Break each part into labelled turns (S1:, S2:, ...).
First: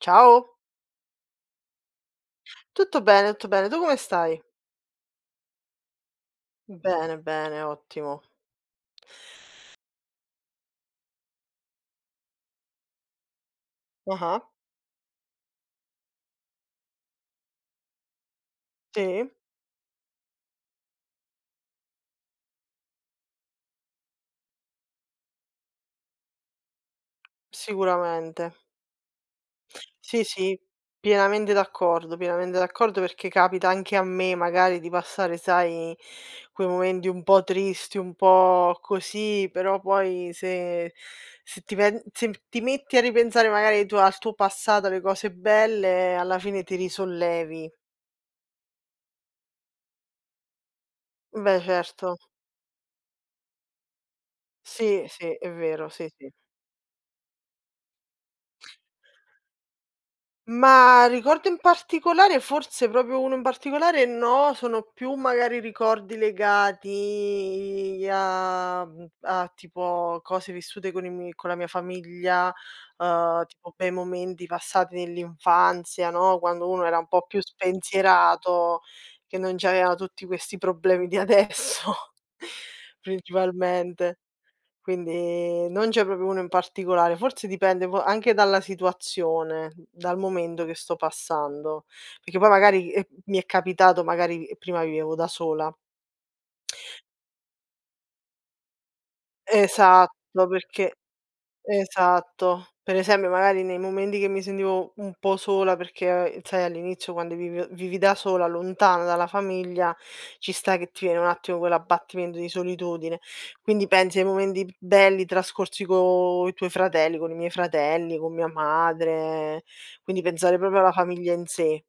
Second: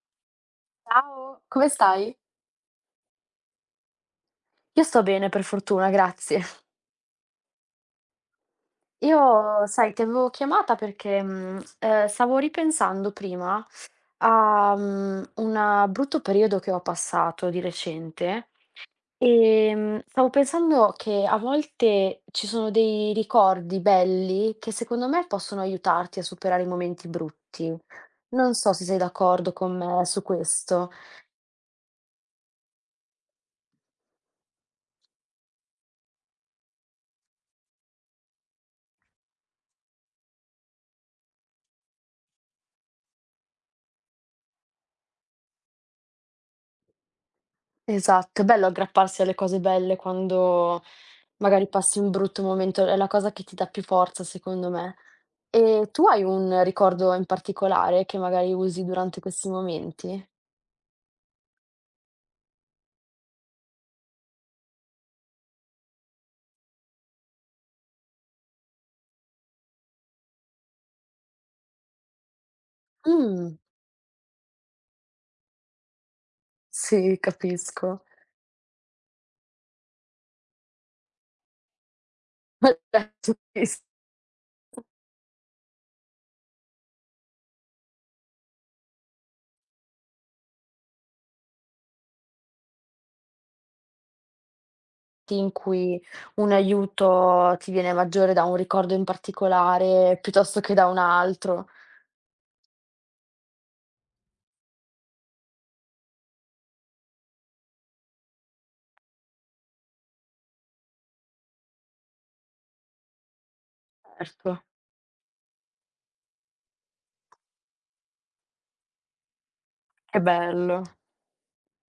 S1: Ciao.
S2: Ciao, come stai?
S1: Tutto bene, tutto bene. Tu come stai?
S2: Io sto bene per fortuna, grazie.
S1: Bene, bene, ottimo.
S2: Io, sai, ti avevo chiamata perché, stavo ripensando prima
S1: Ah-ah.
S2: a una brutto periodo che ho passato di recente,
S1: Sì,
S2: ehm, stavo pensando che a volte ci sono dei ricordi belli che secondo me possono aiutarti a superare i momenti brutti.
S1: sicuramente.
S2: Non so se sei d'accordo con me su
S1: Sì, sì,
S2: questo.
S1: pienamente d'accordo perché capita anche a me magari di passare, sai, quei momenti un po' tristi, un po' così, però poi se ti metti a ripensare magari ai tuo al tuo passato, alle cose belle, alla fine ti risollevi.
S2: Esatto, è bello aggrapparsi alle cose belle quando
S1: Beh,
S2: magari passi
S1: certo.
S2: un brutto momento, è la cosa che ti dà più forza secondo me.
S1: Sì, sì, è vero,
S2: E
S1: sì,
S2: tu hai
S1: sì.
S2: un ricordo in particolare che magari usi durante questi momenti?
S1: Ma ricordo in particolare forse proprio uno in particolare no, sono più magari ricordi legati a a tipo cose vissute con i miei con la mia famiglia,
S2: Mh,
S1: tipo bei momenti passati nell'infanzia, no, quando uno era un
S2: sì,
S1: po' più
S2: capisco.
S1: spensierato, che non c'aveva tutti questi problemi di adesso, principalmente. Quindi non c'è proprio uno in particolare, forse dipende po anche dalla situazione, dal momento che sto passando, perché poi magari, mi è capitato magari prima vivevo da
S2: in
S1: sola
S2: cui un aiuto ti viene maggiore da un ricordo in particolare
S1: esatto,
S2: piuttosto che da
S1: perché
S2: un altro.
S1: Esatto. Per esempio magari nei momenti che mi sentivo un po' sola perché, sai all'inizio quando vivi da sola, lontana dalla famiglia, ci sta che ti viene un attimo quell'abbattimento di solitudine. Quindi pensi ai
S2: Certo,
S1: momenti belli trascorsi coi tuoi fratelli, con i miei fratelli, con mia madre,
S2: che
S1: quindi pensare proprio
S2: bello.
S1: alla famiglia in sé.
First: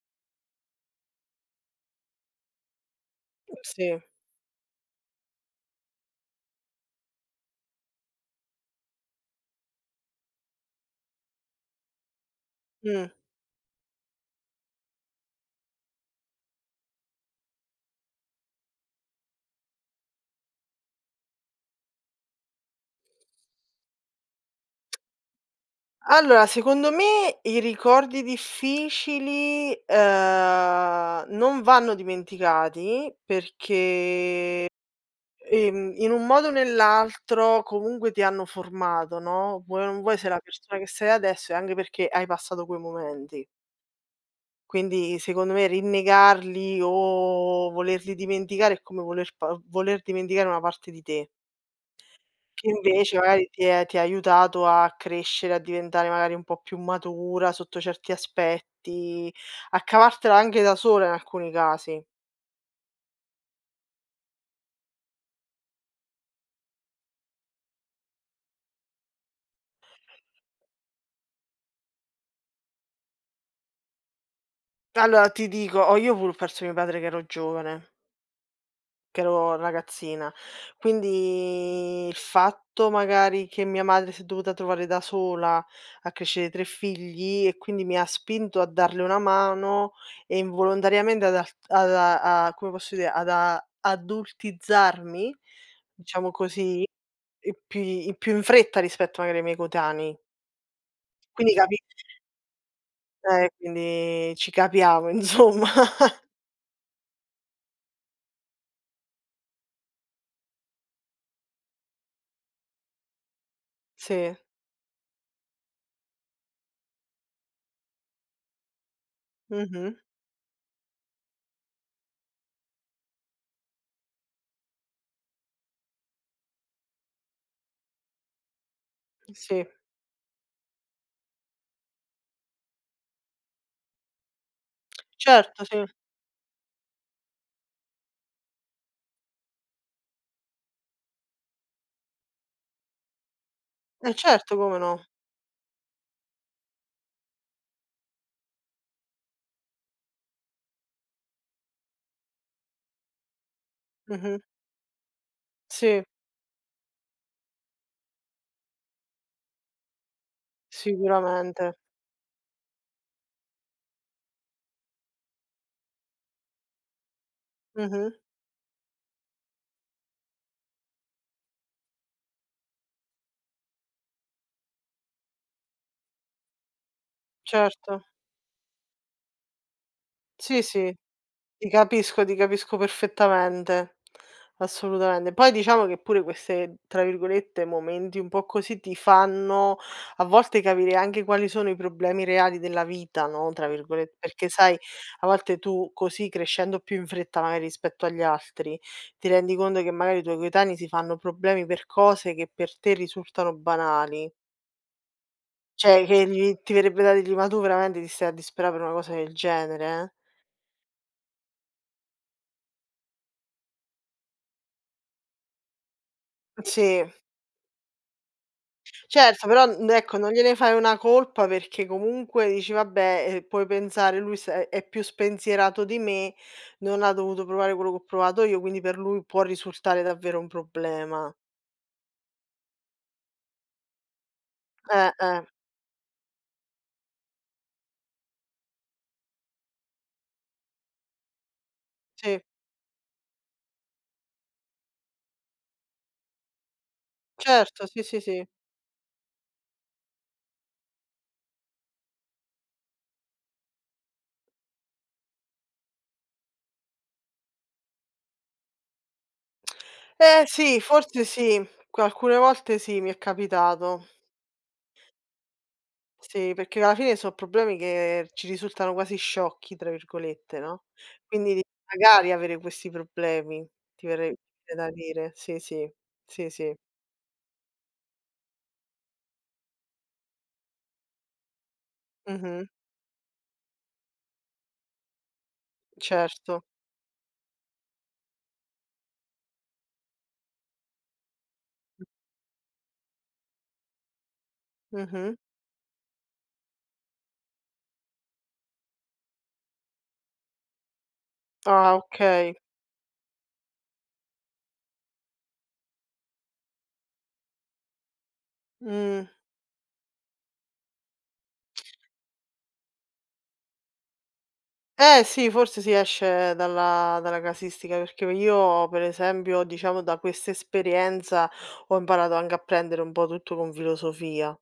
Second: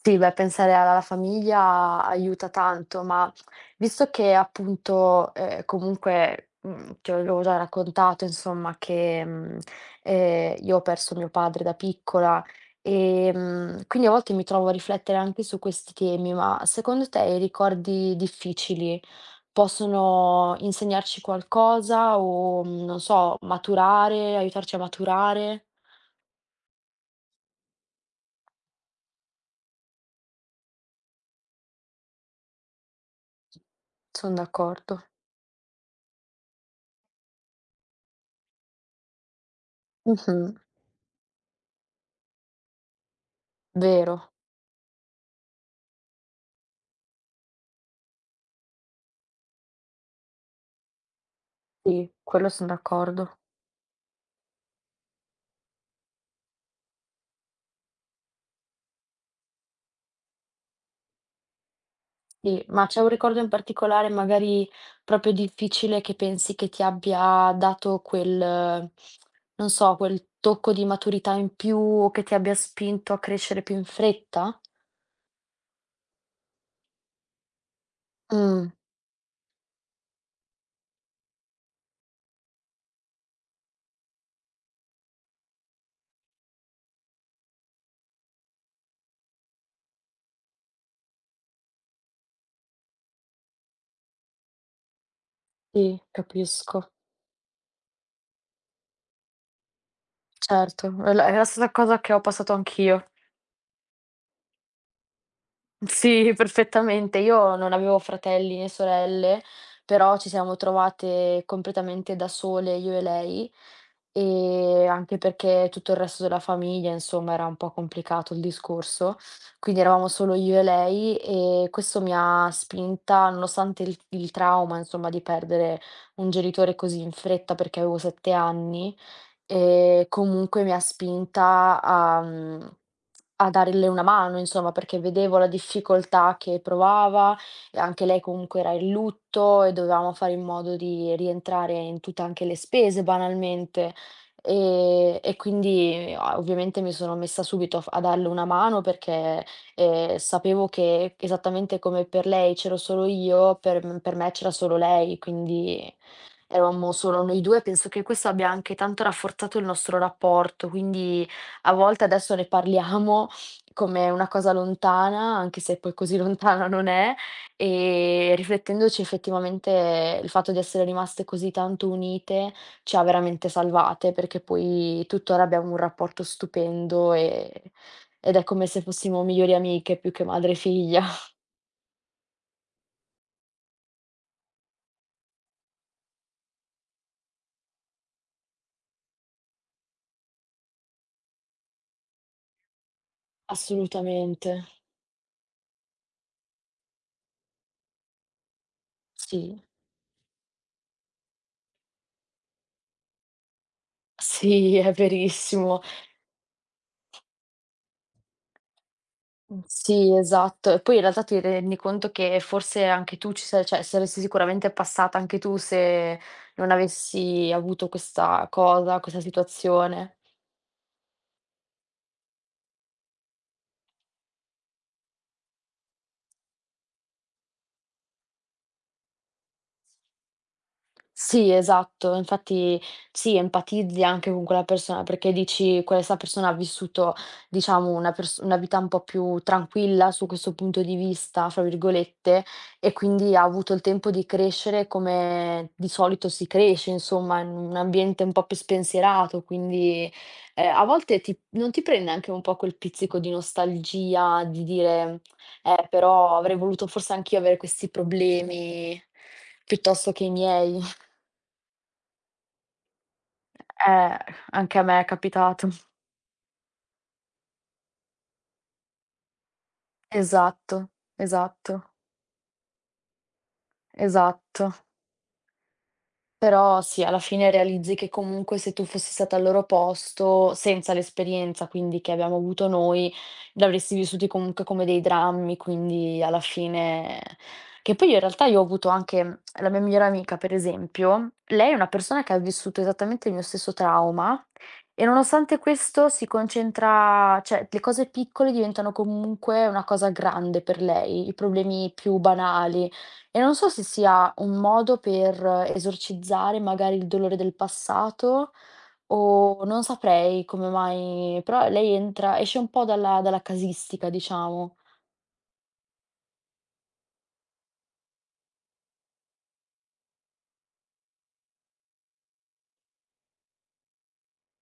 S2: Sì, beh, pensare alla famiglia aiuta tanto, ma
S1: Sì.
S2: visto che appunto, comunque, ti avevo già raccontato insomma che io ho perso mio padre da piccola,
S1: Mh.
S2: ehm, quindi a volte mi trovo a riflettere anche su questi temi, ma secondo te i ricordi difficili possono insegnarci qualcosa o non so, maturare, aiutarci a maturare?
S1: Allora, secondo me i ricordi difficili, non vanno dimenticati
S2: Son
S1: perché,
S2: d'accordo.
S1: in un modo o nell'altro comunque ti hanno formato, no, vuoi o non vuoi sei la
S2: Mh-mh,
S1: persona che sei adesso e anche perché hai passato quei momenti.
S2: vero.
S1: Quindi secondo me rinnegarli o volerli dimenticare è come voler dimenticare una parte di te.
S2: Sì, quello
S1: Che
S2: son
S1: invece
S2: d'accordo.
S1: magari ti ha aiutato a crescere, a diventare magari un po' più matura sotto certi aspetti, a cavartela anche da sola in alcuni casi.
S2: Sì, ma c'è un ricordo in particolare, magari proprio difficile, che pensi che ti abbia dato quel non so, quel tocco di maturità in più o che ti abbia spinto a crescere più in fretta?
S1: Allora ti dico, ho io pure ho perso mio padre che ero giovane.
S2: Mh,
S1: Che ero ragazzina. Quindi il fatto magari che mia madre si è dovuta trovare da sola a crescere 3 figli e quindi mi ha spinto a darle una mano e involontariamente ad alt ad a a come posso dire, ad a adultizzarmi,
S2: sì,
S1: diciamo così,
S2: capisco.
S1: e più in fretta rispetto magari ai miei coetanei.
S2: Certo, è la
S1: Quindi
S2: stessa
S1: capi
S2: cosa che ho passato anch'io.
S1: quindi ci capiamo insomma.
S2: Sì, perfettamente. Io non avevo fratelli né sorelle, però ci siamo trovate completamente da sole io e lei,
S1: Sì.
S2: e anche perché tutto il resto della famiglia, insomma, era un po' complicato il discorso, quindi
S1: Mh-mh.
S2: eravamo solo io e lei e questo mi ha spinta, nonostante il trauma, insomma, di perdere un genitore così in fretta perché avevo 7 anni
S1: Sì.
S2: e comunque mi ha spinta a darle una mano insomma, perché vedevo la
S1: Certo, sì.
S2: difficoltà che provava e anche lei comunque era in lutto e dovevamo fare in modo di rientrare in tutte anche le spese banalmente.
S1: Eh certo, come no.
S2: E quindi a ovviamente mi sono messa subito a darle una mano perché, sapevo che esattamente come per lei c'ero solo io, per me
S1: Mh-mh.
S2: c'era solo lei, quindi
S1: Sì,
S2: eravamo solo noi 2, penso che questo abbia anche tanto rafforzato il nostro rapporto, quindi a
S1: sicuramente.
S2: volte adesso ne parliamo come una cosa lontana, anche se poi così lontana non è,
S1: Mh-mh.
S2: e riflettendoci effettivamente il fatto di essere rimaste così tanto unite ci ha veramente salvate, perché poi tuttora abbiamo un rapporto stupendo e
S1: Certo.
S2: ed è come se fossimo migliori amiche più che madre e
S1: Sì, sì,
S2: figlia.
S1: ti capisco perfettamente. Assolutamente. Poi diciamo che pure queste, tra virgolette, "momenti un po' così" ti fanno a volte capire anche quali sono i problemi reali della vita, no, tra virgolett perché
S2: Assolutamente.
S1: sai, a volte tu così crescendo più in fretta magari rispetto agli altri, ti rendi
S2: Sì,
S1: conto che magari i tuoi coetanei si fanno problemi per cose che per te risultano banali.
S2: sì, è verissimo.
S1: Cioè che gli ti verrebbe da dirgli: "Ma tu veramente ti stai a disperà per una cosa del genere? Eh?"
S2: Sì, esatto. E poi in realtà ti rendi conto che forse anche tu ci sei cioè saresti sicuramente passata anche tu se non
S1: Sì,
S2: avessi avuto questa cosa, questa
S1: certo, però n
S2: situazione.
S1: ecco, non gliene fai una colpa perché comunque dici: "Vabbè, puoi pensare lui s è più spensierato di me, non ha dovuto provare quello che ho provato io, quindi per lui può risultare davvero un problema."
S2: Sì, esatto. Infatti sì, empatizzi anche con quella persona
S1: Eh,
S2: perché
S1: eh,
S2: dici: "Questa persona ha vissuto, diciamo, una vita un po' più tranquilla su questo punto di vista", fra
S1: sì.
S2: virgolette, e quindi ha avuto il tempo di crescere come di solito si cresce, insomma, in un
S1: Certo, sì, sì,
S2: ambiente un
S1: sì.
S2: po' più spensierato, quindi, a volte ti non ti prende anche un po' quel pizzico di nostalgia, di dire: però avrei voluto forse anch'io avere questi problemi piuttosto che i
S1: Eh
S2: miei".
S1: sì, forse sì, alcune volte sì, mi è capitato.
S2: Eh, anche a me è capitato.
S1: Sì, perché alla fine so' problemi che ci risultano quasi "sciocchi" tra virgolette, no,
S2: Esatto,
S1: quindi di
S2: esatto,
S1: magari avere questi problemi, ti verrebbe
S2: esatto.
S1: da dire. Sì, sì. Sì, sì.
S2: Però sì, alla fine realizzi che comunque se tu fossi stata al loro posto, senza l'esperienza quindi che abbiamo
S1: Mh-mh.
S2: avuto noi, li avresti vissuti comunque come dei drammi, quindi alla
S1: Certo.
S2: fine che poi in realtà io ho avuto anche la mia migliore amica, per esempio, lei è una persona che ha vissuto esattamente il mio stesso trauma e
S1: Mh-mh.
S2: nonostante questo si concentra cioè le cose piccole diventano comunque una cosa grande per lei, i problemi
S1: Ah,
S2: più
S1: okay.
S2: banali. E non so se sia un modo per esorcizzare magari il dolore del passato
S1: Mh.
S2: o non saprei come mai, però lei entra esce un po' dalla casistica diciamo.
S1: Eh sì, forse si esce dalla casistica, perché io per esempio, diciamo da questa esperienza, ho imparato anche a prendere un po' tutto con filosofia.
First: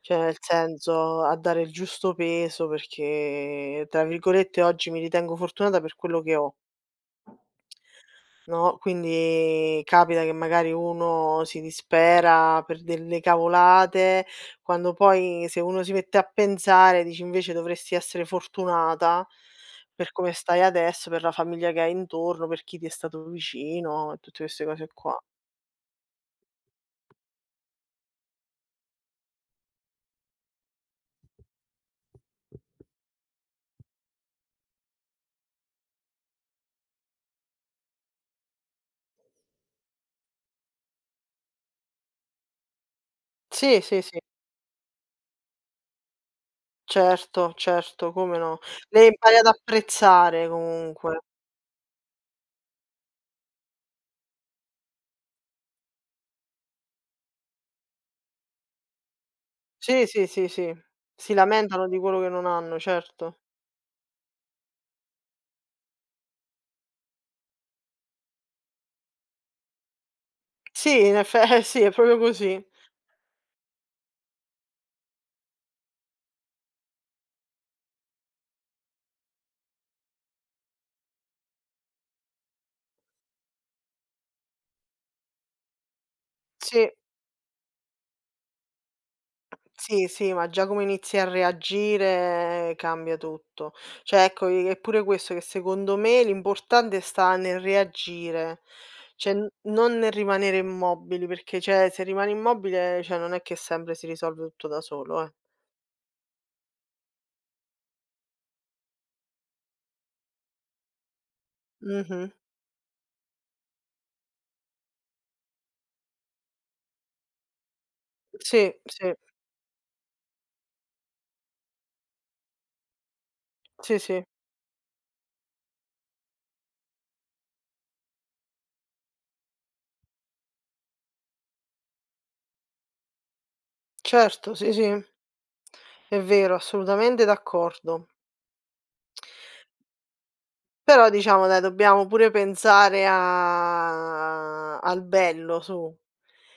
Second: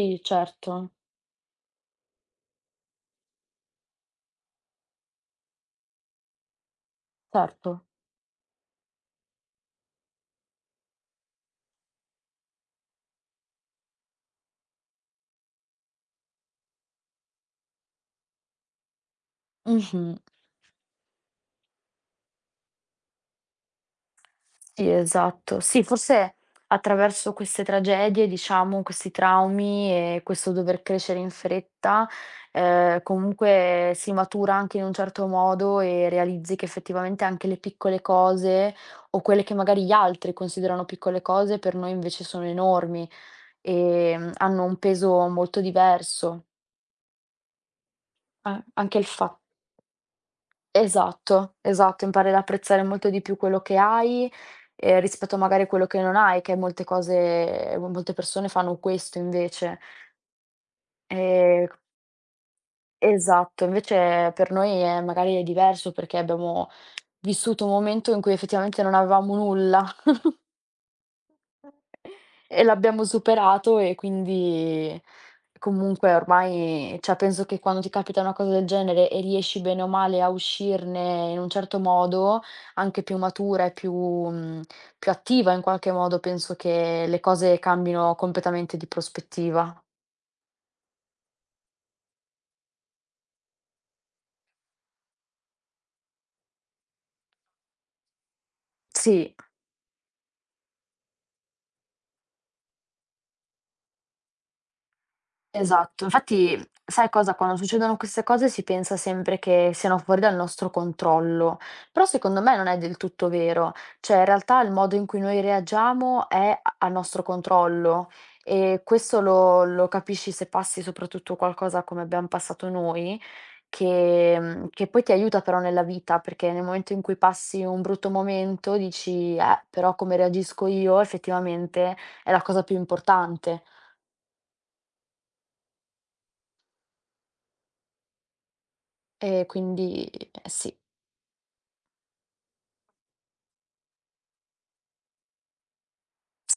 S1: Cioè, nel
S2: certo,
S1: senso, a dare il giusto peso perché, tra virgolette, "oggi mi ritengo fortunata per quello che ho",
S2: certo.
S1: no, quindi capita che magari uno si dispera per delle cavolate, quando poi se uno si mette a pensare dici: "Invece dovresti essere fortunata
S2: Mh-mh.
S1: per come stai adesso, per la famiglia che hai intorno, per chi ti è stato vicino", e tutte queste cose
S2: Sì,
S1: qua.
S2: esatto. Sì, forse attraverso queste tragedie, diciamo, questi traumi e questo dover crescere in fretta, comunque si matura anche in un certo modo e realizzi che effettivamente anche le piccole cose, o quelle che magari gli altri considerano piccole cose, per noi invece sono enormi,
S1: Sì, sì, sì,
S2: ehm, hanno un peso molto diverso.
S1: certo, certo, come no.
S2: A anche
S1: Le
S2: il
S1: impari
S2: fa.
S1: ad apprezzare comunque.
S2: Esatto, esatto, impari ad apprezzare molto di più quello che hai, rispetto magari a quello che non hai, che molte cose mo molte persone fanno questo invece.
S1: Sì, sì, sì, sì. Si
S2: Ehm,
S1: lamentano di quello che non hanno, certo.
S2: esatto, invece per noi è magari è diverso perché abbiamo vissuto un momento in cui effettivamente non avevamo nulla
S1: Sì, in effe eh sì, è proprio
S2: e
S1: così.
S2: l'abbiamo superato e quindi comunque ormai cioè penso che quando ti capita una cosa del genere e riesci bene o male a uscirne in un certo modo, anche più matura e più attiva in qualche modo, penso
S1: Sì,
S2: che le cose cambino completamente di prospettiva.
S1: sì, sì, ma già come inizi a reagire cambia tutto. Cioè ecco, i è pure questo che secondo me l'importante sta nel reagire, cioè
S2: Sì.
S1: n non nel rimanere immobili, perché cioè se rimani immobile, cioè non è che sempre si risolve tutto da solo, eh.
S2: Esatto, infatti sai cosa? Quando succedono queste cose si pensa sempre che siano fuori dal nostro controllo, però
S1: Mh-mh.
S2: secondo me non è del tutto vero, cioè in realtà il modo in cui noi reagiamo è a nostro controllo
S1: Sì,
S2: e
S1: sì,
S2: questo lo capisci se passi soprattutto qualcosa come abbiamo passato noi,
S1: sì, sì.
S2: che poi ti aiuta però nella vita, perché nel momento in cui passi un brutto momento dici, però come reagisco io effettivamente è la cosa più importante.
S1: Certo, sì, sì. È vero, assolutamente d'accordo.
S2: E quindi sì.
S1: Però diciamo dai, dobbiamo pure pensare a al bello su.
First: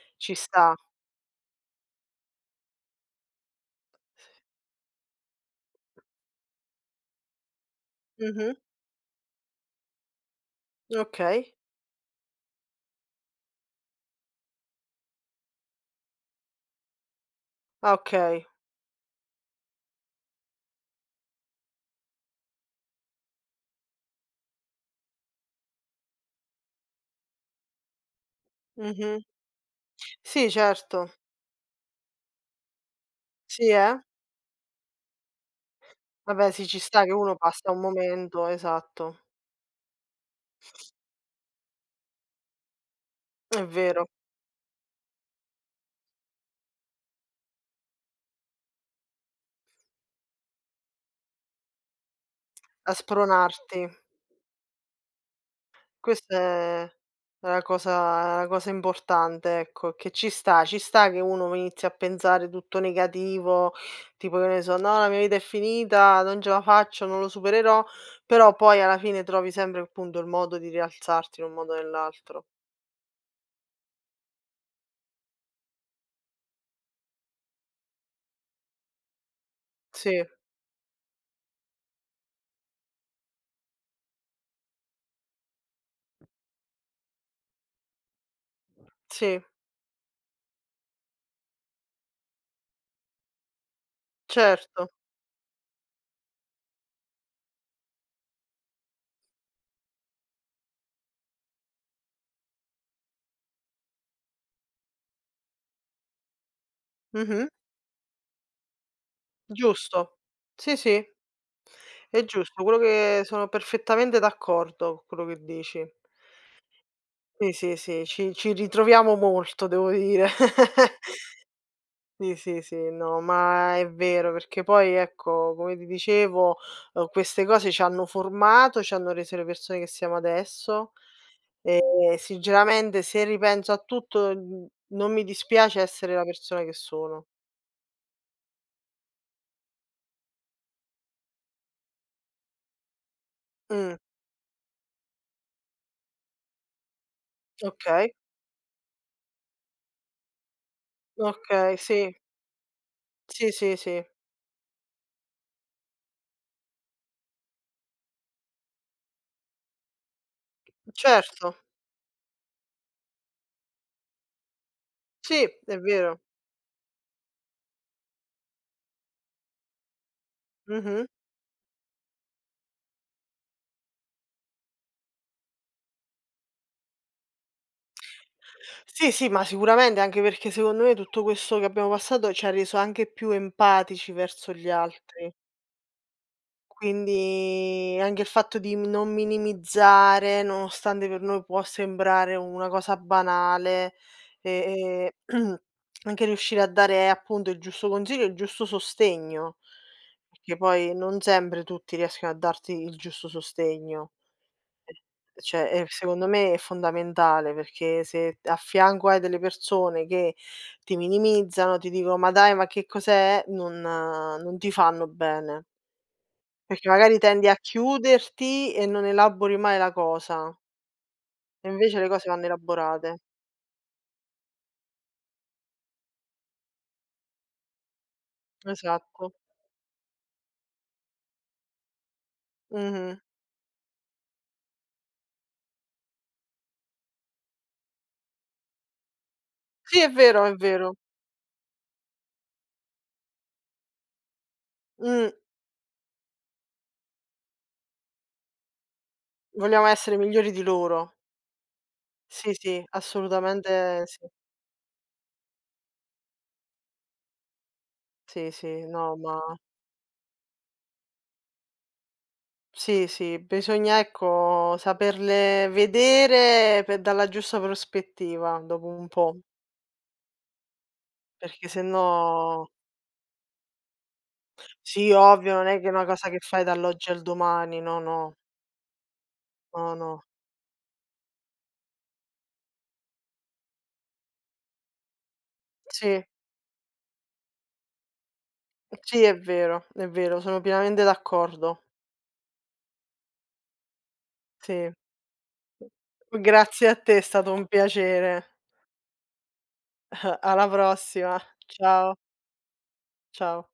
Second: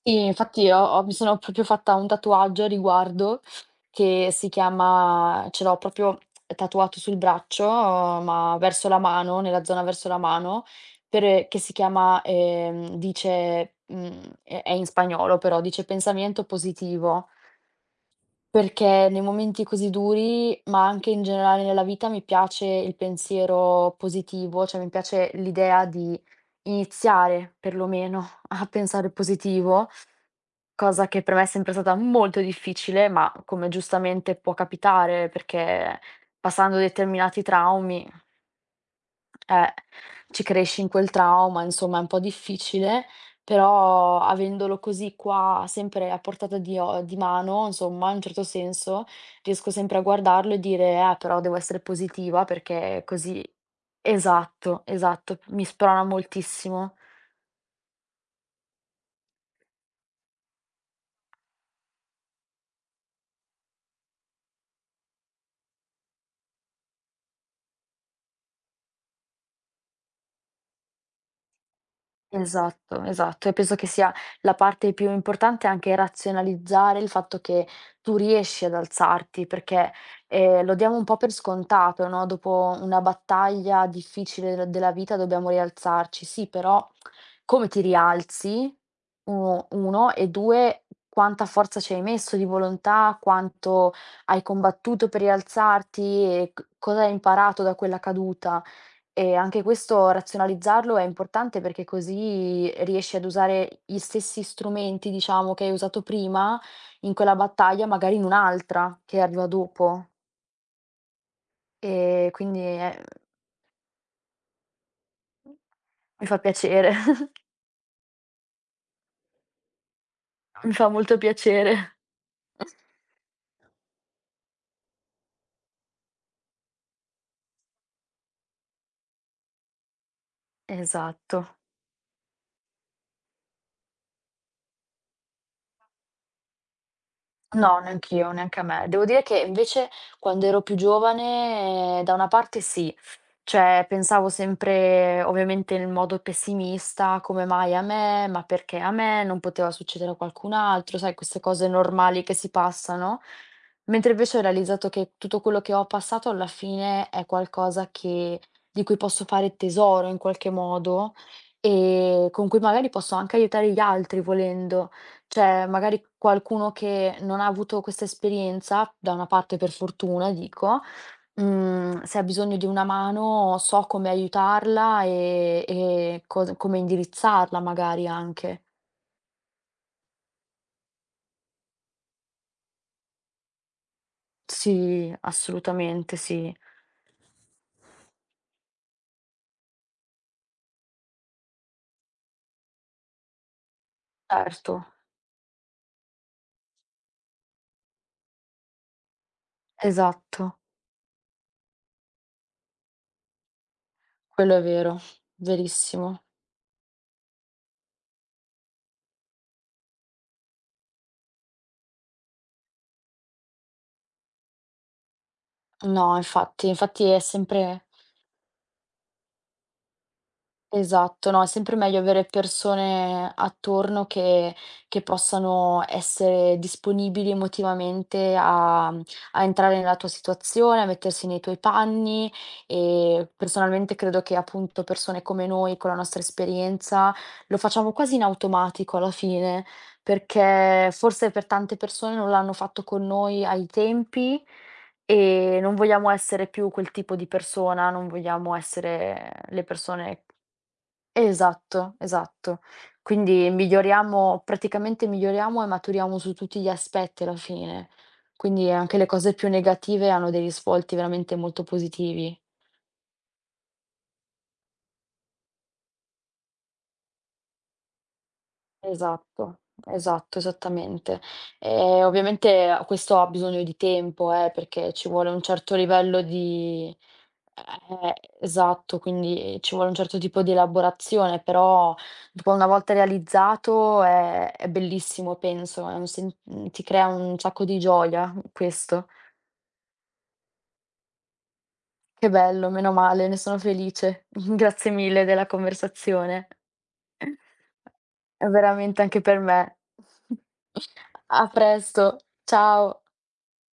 S2: Sì,
S1: Ci
S2: infatti
S1: sta.
S2: ho ho mi sono proprio fatta un tatuaggio a riguardo che si chiama ce l'ho proprio tatuato sul braccio,
S1: Mh-mh.
S2: ma verso la mano, nella zona verso la mano, per
S1: Okay.
S2: che si chiama, dice, è in spagnolo però, dice: "Pensamiento positivo".
S1: Ah, okay.
S2: Perché nei momenti così duri, ma anche in generale nella vita, mi piace il pensiero positivo, cioè mi piace l'idea di iniziare perlomeno a pensare
S1: Mh-mh.
S2: positivo,
S1: Sì,
S2: cosa
S1: certo.
S2: che per me è sempre stata molto difficile, ma come
S1: Sì, eh.
S2: giustamente può capitare, perché
S1: Vabbè sì,
S2: passando
S1: ci sta che uno
S2: determinati
S1: passa un
S2: traumi,
S1: momento esatto.
S2: eh, ci cresci in quel trauma, insomma è un po' difficile,
S1: È vero,
S2: però avendolo così qua sempre a portata di o di mano, insomma, in un certo senso, riesco sempre a guardarlo e dire: però devo essere positiva
S1: a
S2: perché così"
S1: spronarti.
S2: esatto, esatto, mi sprona
S1: Questa è
S2: moltissimo.
S1: la cosa importante, ecco, che ci sta che uno inizi a pensare tutto negativo, tipo che ne so: "No, la mia vita è finita, non ce la faccio, non lo supererò", però poi alla fine trovi sempre appunto il modo di rialzarti in un modo o nell'altro.
S2: Esatto, esatto. E penso che sia la parte più importante anche razionalizzare il fatto che tu riesci ad alzarti, perché,
S1: Sì,
S2: ehm, lo diamo un po' per scontato, no, dopo una battaglia difficile de della vita dobbiamo rialzarci. Sì, però come ti rialzi?
S1: sì,
S2: Uno e 2, quanta forza ci hai messo di volontà, quanto hai
S1: certo.
S2: combattuto per rialzarti e c cosa hai imparato da quella caduta. E anche questo razionalizzarlo è importante perché così riesci ad usare gli stessi strumenti, diciamo, che hai usato prima in quella
S1: Mh-mh.
S2: battaglia, magari in un'altra che arriva dopo.
S1: Giusto. Sì, sì, è
S2: E quindi
S1: giusto, quello
S2: è
S1: che sono perfettamente d'accordo con quello che dici.
S2: mi fa piacere,
S1: Sì, sì, sì, ci ritroviamo molto, devo dire.
S2: mi fa molto piacere.
S1: Sì, sì, sì, no, ma è vero, perché poi ecco, come ti dicevo, queste cose ci hanno formato, ci hanno reso le persone che siamo adesso
S2: Esatto.
S1: e sinceramente se ripenso a tutto, non mi dispiace essere la persona che sono.
S2: No, neanch'io, neanche a me. Devo dire che invece quando ero più giovane, da una parte sì, cioè
S1: Mh,
S2: pensavo sempre ovviamente nel modo pessimista: "Come mai a
S1: okay,
S2: me? Ma perché a me? Non poteva succedere a qualcun altro", sai queste cose
S1: okay, sì.
S2: normali che si passano.
S1: Sì, sì, sì.
S2: Mentre invece ho realizzato che tutto quello che ho passato alla fine è qualcosa che di cui posso fare tesoro in qualche modo
S1: Certo.
S2: e con cui magari posso anche aiutare gli altri volendo.
S1: Sì,
S2: Cioè,
S1: è
S2: magari
S1: vero.
S2: qualcuno che non ha avuto questa esperienza, da una parte per fortuna dico,
S1: Mh-mh.
S2: mhmm, se ha bisogno di una mano so come aiutarla, e cos come indirizzarla magari anche.
S1: Sì, sì, ma sicuramente, anche perché secondo me tutto questo che abbiamo passato ci ha reso anche più empatici verso gli
S2: Sì,
S1: altri.
S2: assolutamente sì.
S1: Quindi anche il fatto di mi non minimizzare, nonostante per noi può sembrare una cosa banale,
S2: Certo,
S1: e anche riuscire a dare appunto il giusto consiglio e il giusto sostegno, perché
S2: esatto,
S1: poi non sempre tutti riescono a darti il giusto sostegno.
S2: quello è vero,
S1: E cioè,
S2: verissimo.
S1: secondo me è fondamentale, perché se a fianco hai delle persone che ti minimizzano, ti dicono: "Ma dai, ma che cos'è?" Non non ti fanno bene.
S2: No, infatti,
S1: Perché
S2: infatti
S1: magari
S2: è
S1: tendi a
S2: sempre.
S1: chiuderti e non elabori mai la cosa,
S2: Esatto, no, è
S1: e
S2: sempre meglio
S1: invece le
S2: avere
S1: cose vanno elaborate.
S2: persone attorno che possano essere disponibili emotivamente a
S1: Esatto.
S2: a entrare nella tua situazione, a mettersi nei tuoi panni
S1: Mh-mh.
S2: e personalmente credo che appunto persone come noi, con la nostra esperienza, lo facciamo quasi in automatico alla fine,
S1: Sì, è vero, è
S2: perché
S1: vero.
S2: forse per tante persone non l'hanno fatto con noi ai tempi
S1: Mh,
S2: e non vogliamo essere più quel tipo di persona, non vogliamo essere le
S1: vogliamo essere
S2: persone.
S1: migliori di loro.
S2: Esatto,
S1: Sì,
S2: esatto.
S1: sì,
S2: Quindi
S1: assolutamente sì.
S2: miglioriamo praticamente miglioriamo e maturiamo su tutti gli aspetti alla fine.
S1: Sì,
S2: Quindi
S1: sì,
S2: anche le
S1: no,
S2: cose
S1: ma
S2: più negative hanno dei risvolti veramente molto positivi.
S1: sì, sì, bisogna ecco saperle vedere pe dalla giusta prospettiva dopo un po',
S2: Esatto, esatto, esattamente.
S1: perché
S2: Ehm,
S1: sennò
S2: ovviamente a questo ha bisogno di tempo, perché ci
S1: sì,
S2: vuole un
S1: ovvio, non
S2: certo
S1: è che è una
S2: livello
S1: cosa che fai
S2: di
S1: dall'oggi al domani, no,
S2: eh,
S1: no,
S2: esatto, quindi ci vuole
S1: no,
S2: un certo
S1: no.
S2: tipo di elaborazione, però dopo una volta realizzato è bellissimo penso, è un
S1: Sì.
S2: sen mhmm, ti crea un sacco di gioia questo.
S1: Sì, è vero, sono pienamente d'accordo.
S2: Che bello, meno male, ne sono felice.
S1: Sì.
S2: Grazie mille della conversazione.
S1: Grazie a te, è stato un piacere.
S2: Veramente anche per me.
S1: Alla prossima.
S2: A
S1: Ciao,
S2: presto, ciao.
S1: ciao.